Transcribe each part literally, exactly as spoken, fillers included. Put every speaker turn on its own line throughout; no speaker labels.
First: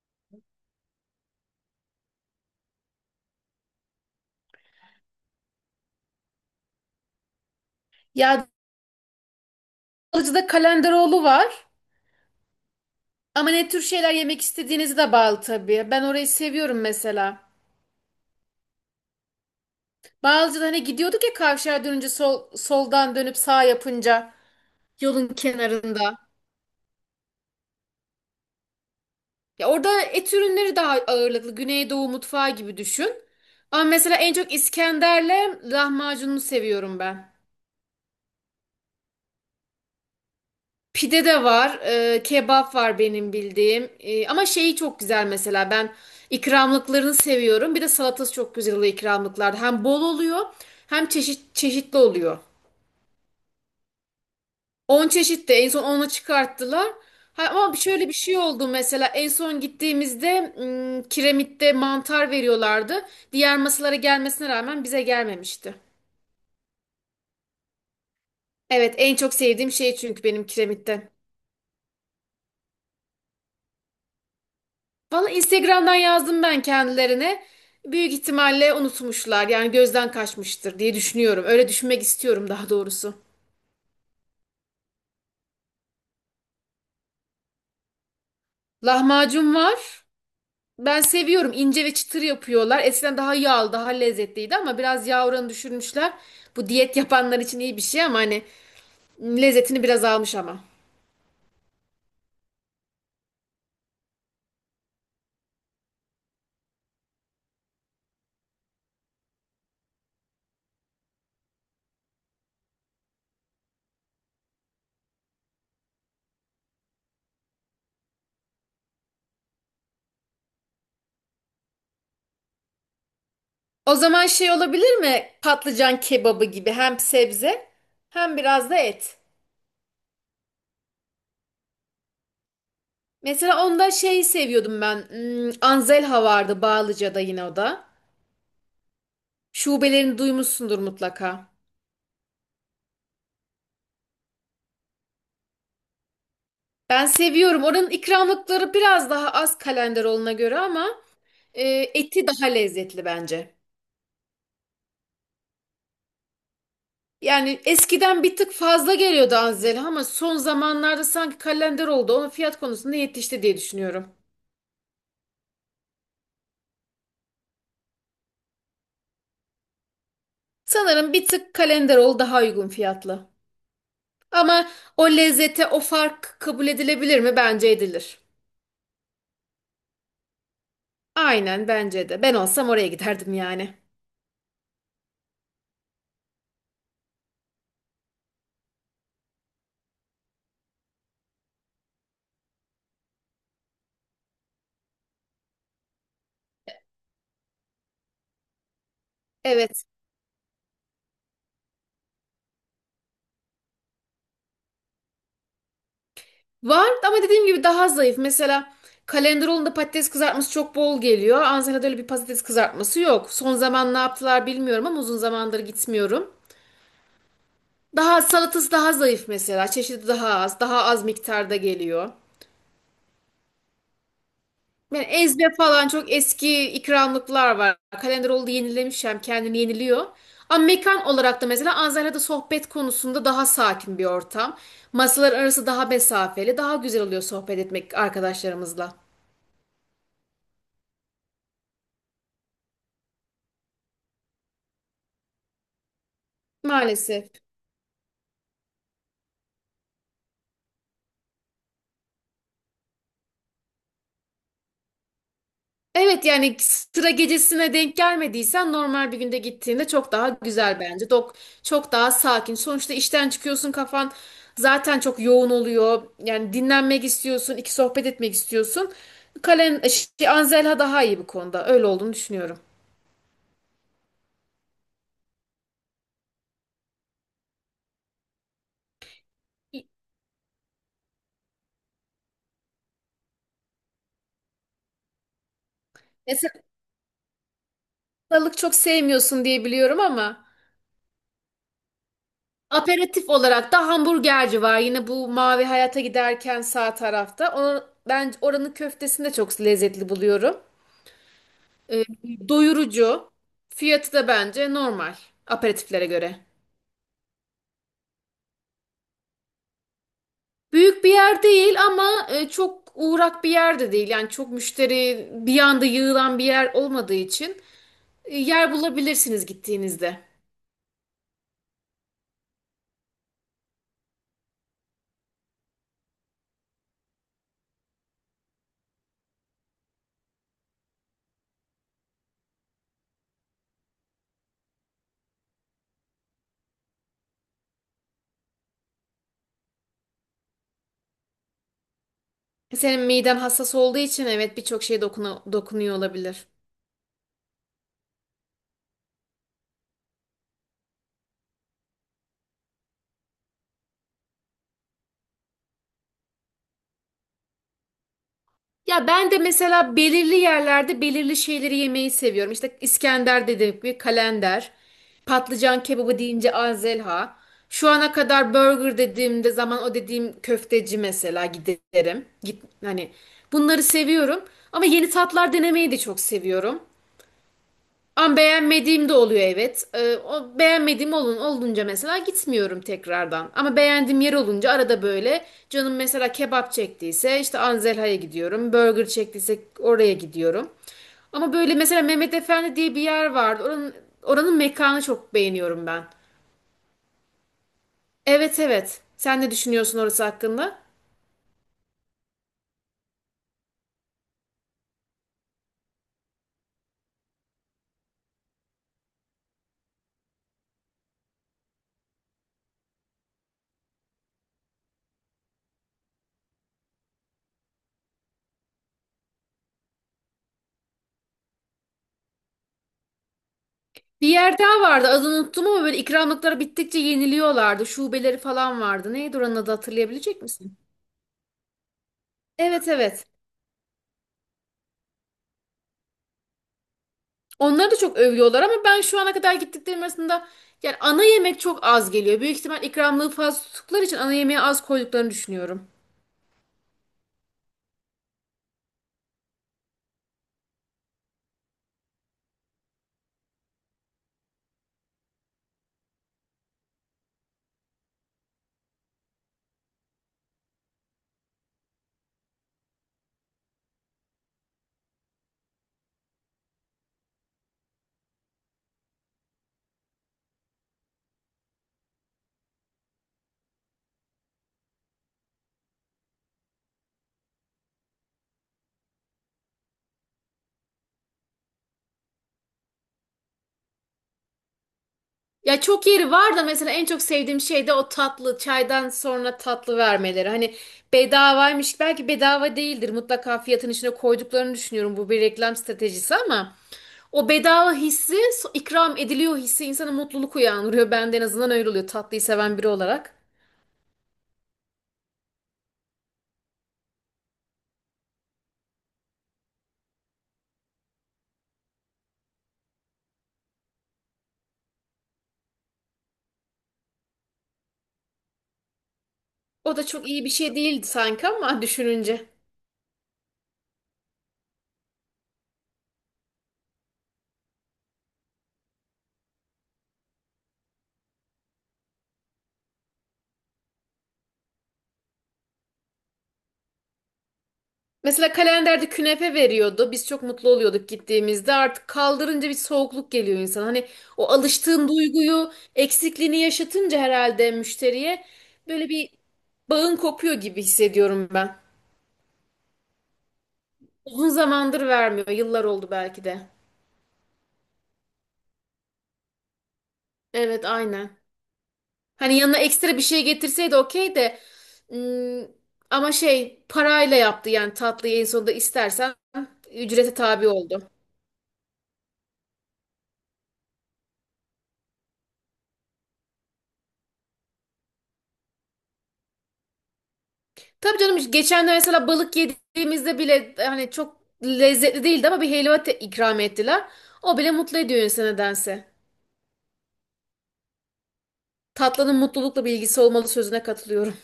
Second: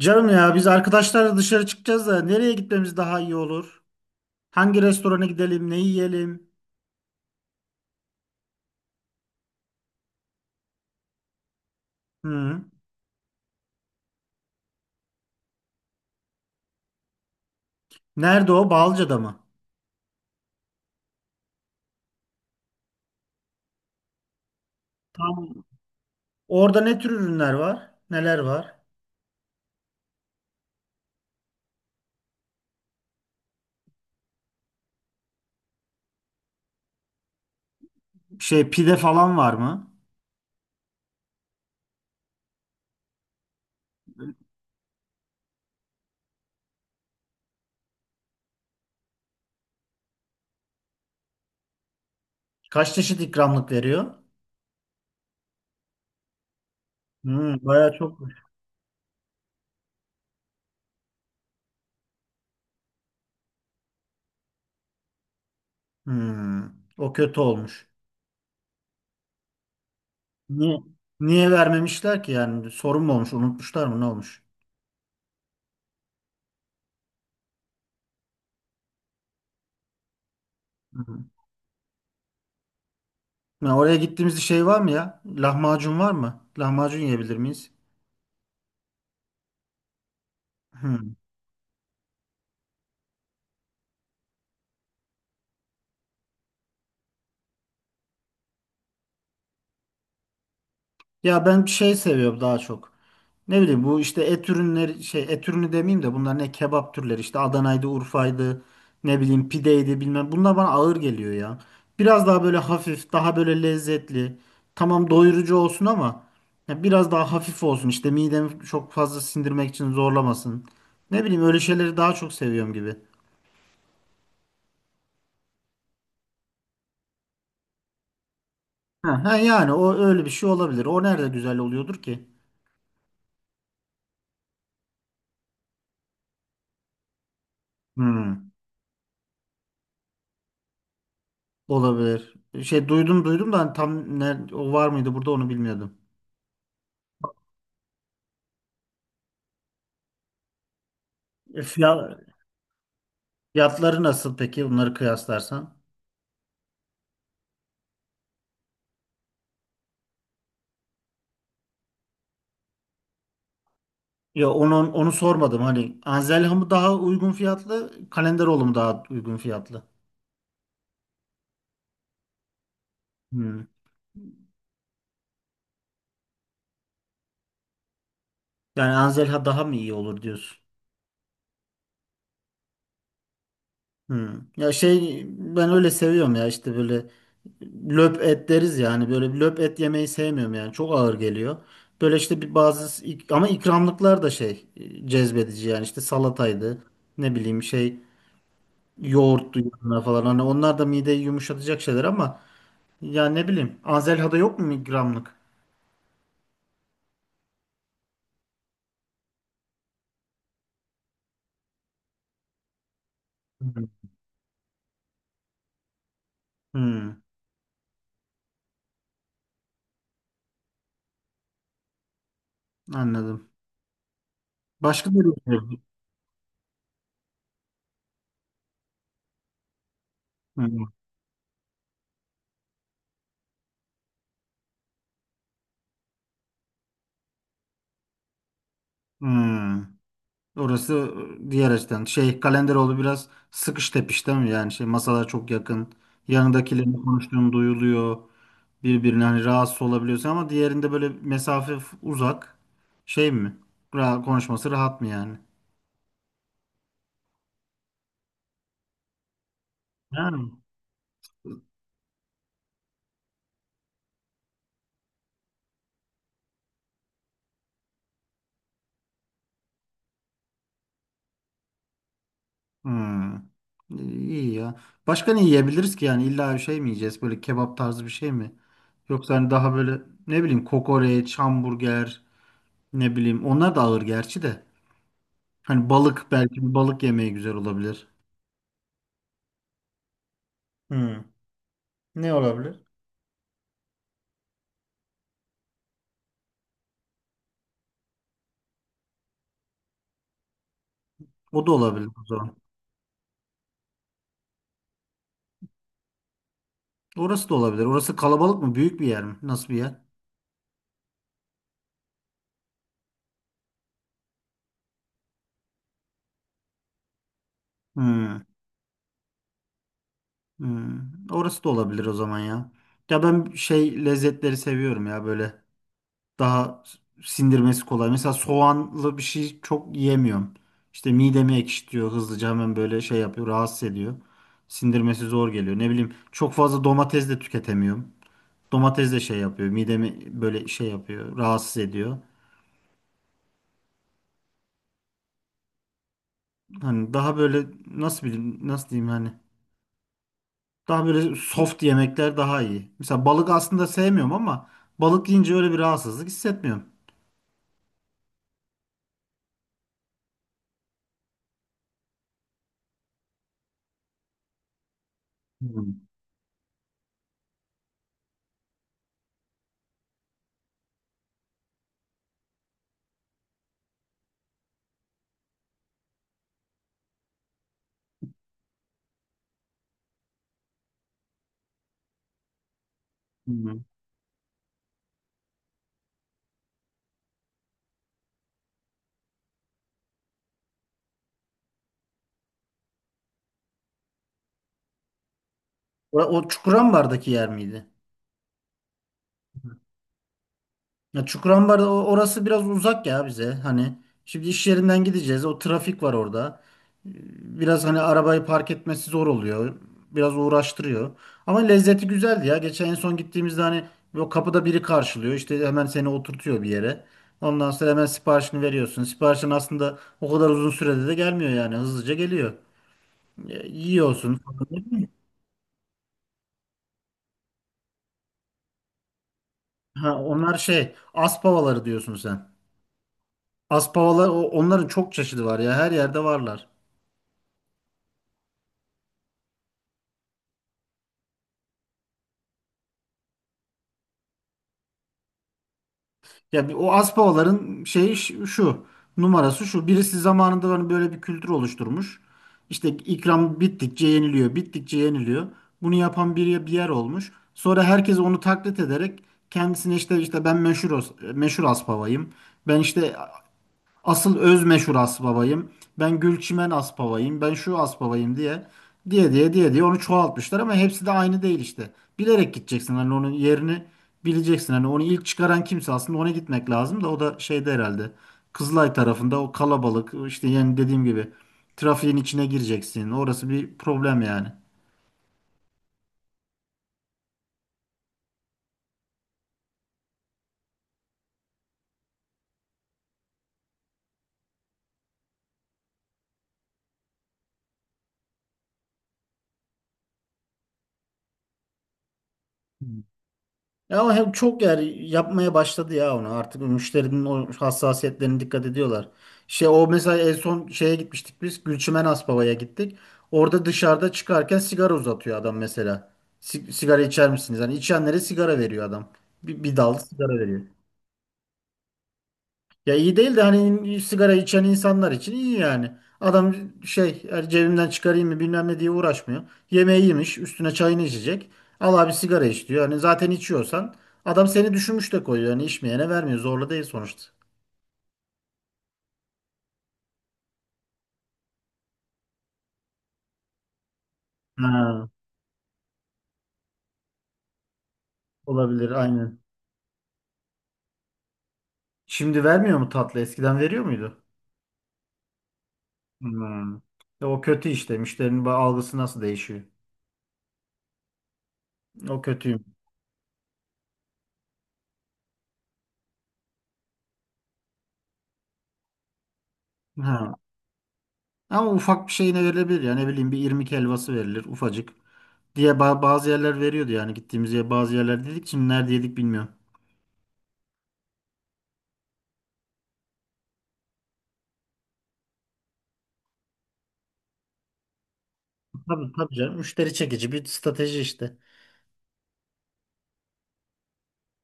Canım ya biz arkadaşlarla dışarı çıkacağız da nereye gitmemiz daha iyi olur? Hangi restorana gidelim, ne yiyelim?
Ya Balıcı'da Kalenderoğlu var.
Hı.
Ama ne tür şeyler yemek istediğinizi de bağlı tabii. Ben orayı seviyorum mesela.
Nerede o? Balca'da mı?
Bağlıcı'da hani gidiyorduk ya kavşağa dönünce sol, soldan dönüp sağ yapınca yolun
Tam.
kenarında.
Orada ne tür ürünler var? Neler var?
Ya orada et ürünleri daha ağırlıklı. Güneydoğu mutfağı gibi düşün. Ama mesela en çok İskender'le lahmacununu seviyorum ben.
Şey pide falan var mı?
Pide de var, e, kebap var benim bildiğim. E, ama şeyi çok güzel mesela ben ikramlıklarını seviyorum. Bir de salatası çok güzel oluyor ikramlıklarda. Hem bol oluyor hem çeşit çeşitli oluyor.
Kaç çeşit ikramlık veriyor?
On çeşit de en son onu çıkarttılar. Ha,
Hı,
ama
bayağı
şöyle bir şey
çokmuş.
oldu mesela en son gittiğimizde m, kiremitte mantar veriyorlardı. Diğer masalara gelmesine rağmen bize gelmemişti.
Hı, o kötü olmuş.
Evet en çok sevdiğim şey çünkü benim
Niye?
kiremitten.
Niye vermemişler ki yani? Sorun mu olmuş? Unutmuşlar mı? Ne olmuş?
Valla Instagram'dan yazdım ben kendilerine. Büyük ihtimalle unutmuşlar. Yani gözden kaçmıştır diye
Hı.
düşünüyorum. Öyle düşünmek istiyorum daha doğrusu.
Ya oraya gittiğimizde şey var mı ya? Lahmacun var mı? Lahmacun yiyebilir miyiz?
Lahmacun var.
Hı.
Ben seviyorum. İnce ve çıtır yapıyorlar. Eskiden daha yağlı, daha lezzetliydi ama biraz yağ oranı düşürmüşler. Bu diyet yapanlar için iyi bir şey ama hani lezzetini biraz almış ama.
Ya ben şey seviyorum daha çok. Ne bileyim bu işte et ürünleri şey et ürünü demeyeyim de bunlar ne kebap türleri işte Adana'ydı, Urfa'ydı, ne bileyim pideydi bilmem. Bunlar bana ağır geliyor ya. Biraz daha böyle hafif, daha böyle lezzetli. Tamam doyurucu olsun ama ya biraz daha hafif olsun. İşte midemi çok fazla sindirmek için zorlamasın. Ne bileyim öyle şeyleri daha çok seviyorum gibi.
O zaman şey olabilir mi? Patlıcan kebabı gibi hem sebze hem biraz da et.
Ha, ha yani o öyle bir şey olabilir. O nerede güzel oluyordur ki?
Mesela onda şeyi seviyordum ben. Hmm, Anzelha vardı Bağlıca'da yine o da.
Hmm.
Şubelerini duymuşsundur mutlaka.
Olabilir. Şey duydum duydum da hani tam ne, o var mıydı burada onu bilmiyordum.
Ben seviyorum. Oranın ikramlıkları biraz daha az Kalenderoğlu'na göre ama
E,
e,
fiya-
eti daha lezzetli bence.
fiyatları nasıl peki onları kıyaslarsan?
Yani eskiden bir tık fazla geliyordu Anzel'e ama son zamanlarda sanki Kalenderoğlu da onun fiyat konusunda yetişti diye düşünüyorum.
Ya onu onu sormadım hani Anzelha mı daha uygun fiyatlı, Kalenderoğlu mu daha uygun fiyatlı?
Sanırım bir tık Kalenderoğlu daha uygun fiyatlı.
Hmm.
Ama o lezzete o fark kabul edilebilir mi? Bence edilir.
Yani Anzelha daha mı iyi olur diyorsun?
Aynen bence de. Ben olsam oraya giderdim yani.
Hmm. Ya şey ben öyle seviyorum ya işte böyle löp et deriz ya hani böyle bir löp et yemeyi sevmiyorum yani çok ağır geliyor. Böyle işte bir bazı ik- ama ikramlıklar da şey e, cezbedici yani işte salataydı ne bileyim şey yoğurttu
Evet.
yanına falan hani onlar da mideyi yumuşatacak şeyler ama ya ne bileyim Anzelha'da yok mu ikramlık?
Var ama dediğim gibi daha zayıf. Mesela Kalenderoğlu'nda patates kızartması çok bol geliyor. Ansela'da öyle bir patates kızartması yok. Son
Hmm.
zaman ne yaptılar bilmiyorum ama uzun zamandır gitmiyorum.
Hmm.
Daha salatası daha zayıf mesela. Çeşidi daha az. Daha az miktarda geliyor.
Anladım.
Yani
Başka bir.
ezbe falan çok eski ikramlıklar var. Kalenderoğlu da yenilemiş hem kendini yeniliyor. Ama
Hmm.
mekan olarak da mesela Ansela'da sohbet konusunda daha sakin bir ortam. Masalar arası daha mesafeli. Daha güzel oluyor sohbet etmek arkadaşlarımızla.
Hmm. Orası e, diğer açıdan. Şey Kalenderoğlu biraz sıkış tepiş değil mi? Yani şey masalar çok yakın. Yanındakilerin
Maalesef.
konuştuğunu duyuluyor. Birbirine hani rahatsız olabiliyorsun ama diğerinde böyle mesafe f- uzak. Şey mi? Ra konuşması rahat mı yani?
Evet yani sıra gecesine denk gelmediysen normal bir günde gittiğinde çok daha
Yani.
güzel bence. Dok çok daha sakin. Sonuçta işten çıkıyorsun kafan zaten çok yoğun oluyor. Yani dinlenmek istiyorsun, iki sohbet etmek istiyorsun. Kalen e, şey, Anzelha daha iyi bu konuda. Öyle olduğunu düşünüyorum.
Hmm. İyi ya. Başka ne yiyebiliriz ki yani? İlla bir şey mi yiyeceğiz? Böyle kebap tarzı bir şey mi? Yoksa hani daha böyle ne bileyim kokoreç, hamburger, ne bileyim onlar da ağır gerçi de. Hani balık belki
Mesela
bir balık yemeği güzel olabilir.
balık çok sevmiyorsun diye biliyorum ama
Hmm. Ne olabilir?
aperatif olarak da hamburgerci var. Yine bu Mavi Hayat'a giderken sağ tarafta. Onu, ben oranın köftesini de çok lezzetli buluyorum.
O da
E,
olabilir o zaman.
doyurucu. Fiyatı da bence normal aperatiflere göre.
Orası da olabilir. Orası kalabalık mı? Büyük bir yer mi? Nasıl bir yer?
Büyük bir yer değil ama e, çok uğrak bir yer de değil. Yani çok müşteri bir anda yığılan bir yer olmadığı için e,
Hmm.
yer bulabilirsiniz gittiğinizde.
Hmm. Orası da olabilir o zaman ya. Ya ben şey lezzetleri seviyorum ya böyle daha sindirmesi kolay. Mesela soğanlı bir şey çok yiyemiyorum. İşte midemi ekşitiyor hızlıca hemen böyle şey yapıyor rahatsız ediyor. Sindirmesi zor geliyor. Ne bileyim çok fazla domates de tüketemiyorum. Domates de şey yapıyor midemi böyle şey yapıyor rahatsız ediyor.
Senin miden hassas olduğu için evet birçok şeye dokunu- dokunuyor olabilir.
Hani daha böyle nasıl bileyim nasıl diyeyim hani daha böyle soft yemekler daha iyi. Mesela balık aslında sevmiyorum ama balık yiyince öyle bir rahatsızlık hissetmiyorum.
Ya ben de mesela belirli yerlerde belirli şeyleri yemeyi seviyorum. İşte İskender dediğim gibi kalender, patlıcan
Hmm.
kebabı deyince Azelha. Şu ana kadar burger dediğimde zaman o dediğim köfteci mesela giderim. Git, hani bunları seviyorum. Ama yeni tatlar denemeyi de çok seviyorum. Ama beğenmediğim de oluyor evet. Ee, o beğenmediğim olun, olunca mesela gitmiyorum tekrardan. Ama
Hı.
beğendiğim yer olunca arada böyle canım mesela kebap çektiyse işte Anzelha'ya gidiyorum. Burger çektiyse oraya gidiyorum. Ama böyle mesela Mehmet Efendi diye bir yer vardı. Oranın, oranın mekanı çok beğeniyorum ben.
O, o Çukurambar'daki yer miydi?
Evet evet. Sen ne düşünüyorsun orası hakkında?
Ya Çukurambar o- orası biraz uzak ya bize. Hani şimdi iş yerinden gideceğiz. O trafik var orada. Biraz hani arabayı park etmesi zor oluyor. Biraz uğraştırıyor. Ama lezzeti güzeldi ya. Geçen en son gittiğimizde hani o kapıda biri karşılıyor. İşte hemen seni oturtuyor bir yere. Ondan sonra hemen siparişini veriyorsun. Siparişin aslında o kadar uzun sürede de gelmiyor yani. Hızlıca geliyor. E,
Bir
yiyorsun.
yer daha vardı adını unuttum ama böyle ikramlıkları bittikçe yeniliyorlardı. Şubeleri falan vardı. Neydi oranın adı
Ha,
hatırlayabilecek
onlar
misin?
şey, aspavaları diyorsun sen.
Evet evet.
Aspavalar o- onların çok çeşidi var ya. Her yerde varlar.
Onları da çok övüyorlar ama ben şu ana kadar gittiklerim arasında yani ana yemek çok az geliyor. Büyük ihtimal ikramlığı fazla tuttukları için ana yemeğe az koyduklarını düşünüyorum.
Ya bir- o Aspavaların şeyi ş- şu numarası şu. Birisi zamanında hani böyle bir kültür oluşturmuş. İşte ikram bittikçe yeniliyor, bittikçe yeniliyor. Bunu yapan bir, bir yer olmuş. Sonra herkes onu taklit ederek kendisine işte işte ben meşhur os- meşhur Aspavayım. Ben işte asıl öz meşhur Asbabayım. Ben Gülçimen Asbabayım. Ben şu Asbabayım diye diye diye diye diye onu çoğaltmışlar ama hepsi de aynı değil işte. Bilerek gideceksin hani onun yerini bileceksin. Hani onu ilk çıkaran kimse aslında ona gitmek lazım da o da şeyde herhalde. Kızılay tarafında o kalabalık işte yani dediğim gibi trafiğin içine gireceksin. Orası bir problem yani.
Ya çok yeri var da mesela en çok sevdiğim şey de o tatlı çaydan sonra tatlı vermeleri. Hani bedavaymış belki bedava değildir mutlaka fiyatın içine koyduklarını düşünüyorum bu bir reklam stratejisi ama o bedava hissi so- ikram ediliyor hissi insana mutluluk uyandırıyor. Ben en azından öyle oluyor tatlıyı seven biri olarak.
Ya ama hem çok yer yapmaya başladı ya onu. Artık müşterinin o hassasiyetlerine dikkat ediyorlar. Şey o mesela en son şeye gitmiştik biz. Gülçimen Aspava'ya gittik. Orada dışarıda çıkarken sigara uzatıyor adam mesela. Si- sigara içer misiniz? Yani içenlere sigara veriyor adam. Bir, bir dal
O da çok
sigara
iyi bir
veriyor.
şey değildi sanki ama düşününce.
Ya iyi değil de hani sigara içen insanlar için iyi yani. Adam şey yani cebimden çıkarayım mı bilmem ne diye uğraşmıyor. Yemeği yemiş üstüne çayını içecek. Al abi sigara iç diyor. Hani zaten içiyorsan adam seni düşünmüş de koyuyor. Hani içmeyene vermiyor zorla değil sonuçta.
Mesela kalenderde künefe veriyordu. Biz çok mutlu oluyorduk gittiğimizde. Artık kaldırınca bir soğukluk geliyor insan. Hani o
Ha,
alıştığın duyguyu, eksikliğini yaşatınca herhalde müşteriye
olabilir
böyle bir
aynen.
bağın kopuyor gibi hissediyorum ben.
Şimdi vermiyor mu tatlı eskiden veriyor muydu?
Uzun zamandır vermiyor. Yıllar oldu belki de.
Hmm. Ya o kötü işte müşterinin ba- algısı nasıl değişiyor?
Evet, aynen.
O
Hani
kötüyüm.
yanına ekstra bir şey getirseydi okey de ım, ama şey parayla yaptı yani tatlıyı en sonunda istersen ücrete
Ha.
tabi oldu.
Ama ufak bir şeyine verilebilir yani ne bileyim bir irmik helvası verilir ufacık. Diye ba- bazı yerler veriyordu yani gittiğimiz yer bazı yerler dedik şimdi nerede yedik bilmiyorum.
Tabii canım geçenler mesela balık yediğimizde bile hani çok lezzetli değildi ama bir helva te- ikram ettiler. O bile mutlu ediyor insanı nedense.
Tabii tabii canım müşteri çekici bir strateji işte.
Tatlının mutlulukla bir ilgisi olmalı sözüne katılıyorum.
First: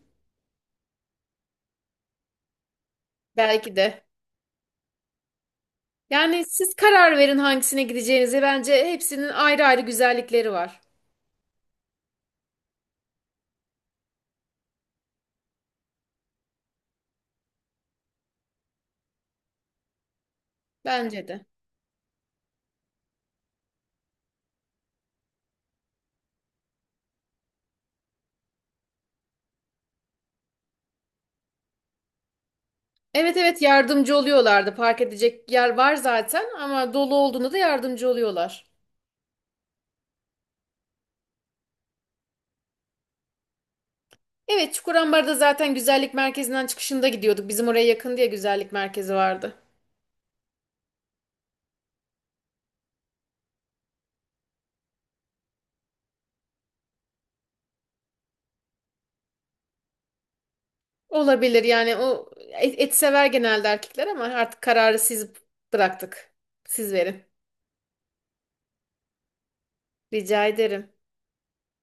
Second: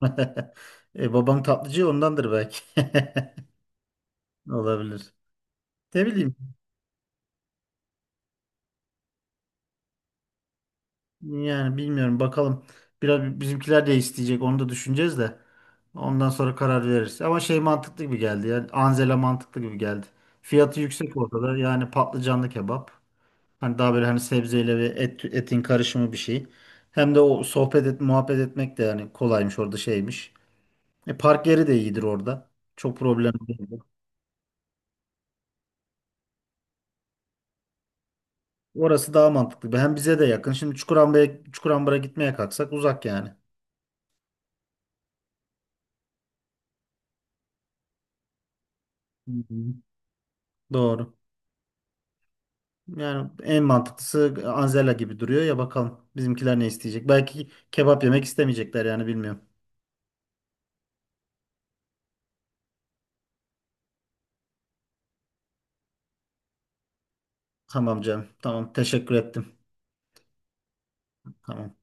E, babam tatlıcı ondandır belki.
Belki de.
Olabilir. Ne bileyim
Yani siz karar verin hangisine gideceğinize. Bence hepsinin ayrı ayrı güzellikleri var.
yani bilmiyorum bakalım. Biraz bizimkiler de isteyecek onu da düşüneceğiz de. Ondan sonra karar veririz. Ama şey mantıklı gibi geldi yani Anzela mantıklı gibi geldi. Fiyatı yüksek
Bence de.
ortada yani patlıcanlı kebap. Hani daha böyle hani sebzeyle ve et, etin karışımı bir şey. Hem de o sohbet et, muhabbet etmek de yani kolaymış orada şeymiş. E, park yeri de iyidir orada. Çok problem
Evet evet
değil.
yardımcı oluyorlardı. Park edecek yer var zaten ama dolu olduğunda da yardımcı oluyorlar.
Orası daha mantıklı. Hem bize de yakın. Şimdi Çukurambara'ya Çukurambar'a gitmeye kalksak uzak yani.
Evet Çukurambar'da zaten güzellik merkezinden çıkışında gidiyorduk. Bizim oraya yakın diye güzellik merkezi
Hı
vardı.
hı. Doğru. Yani en mantıklısı Anzela gibi duruyor ya bakalım bizimkiler ne isteyecek. Belki kebap yemek istemeyecekler yani bilmiyorum.
Olabilir yani o et, et sever genelde erkekler ama artık kararı siz bıraktık. Siz verin.
Tamam canım. Tamam teşekkür ettim.
Rica ederim.
Tamam.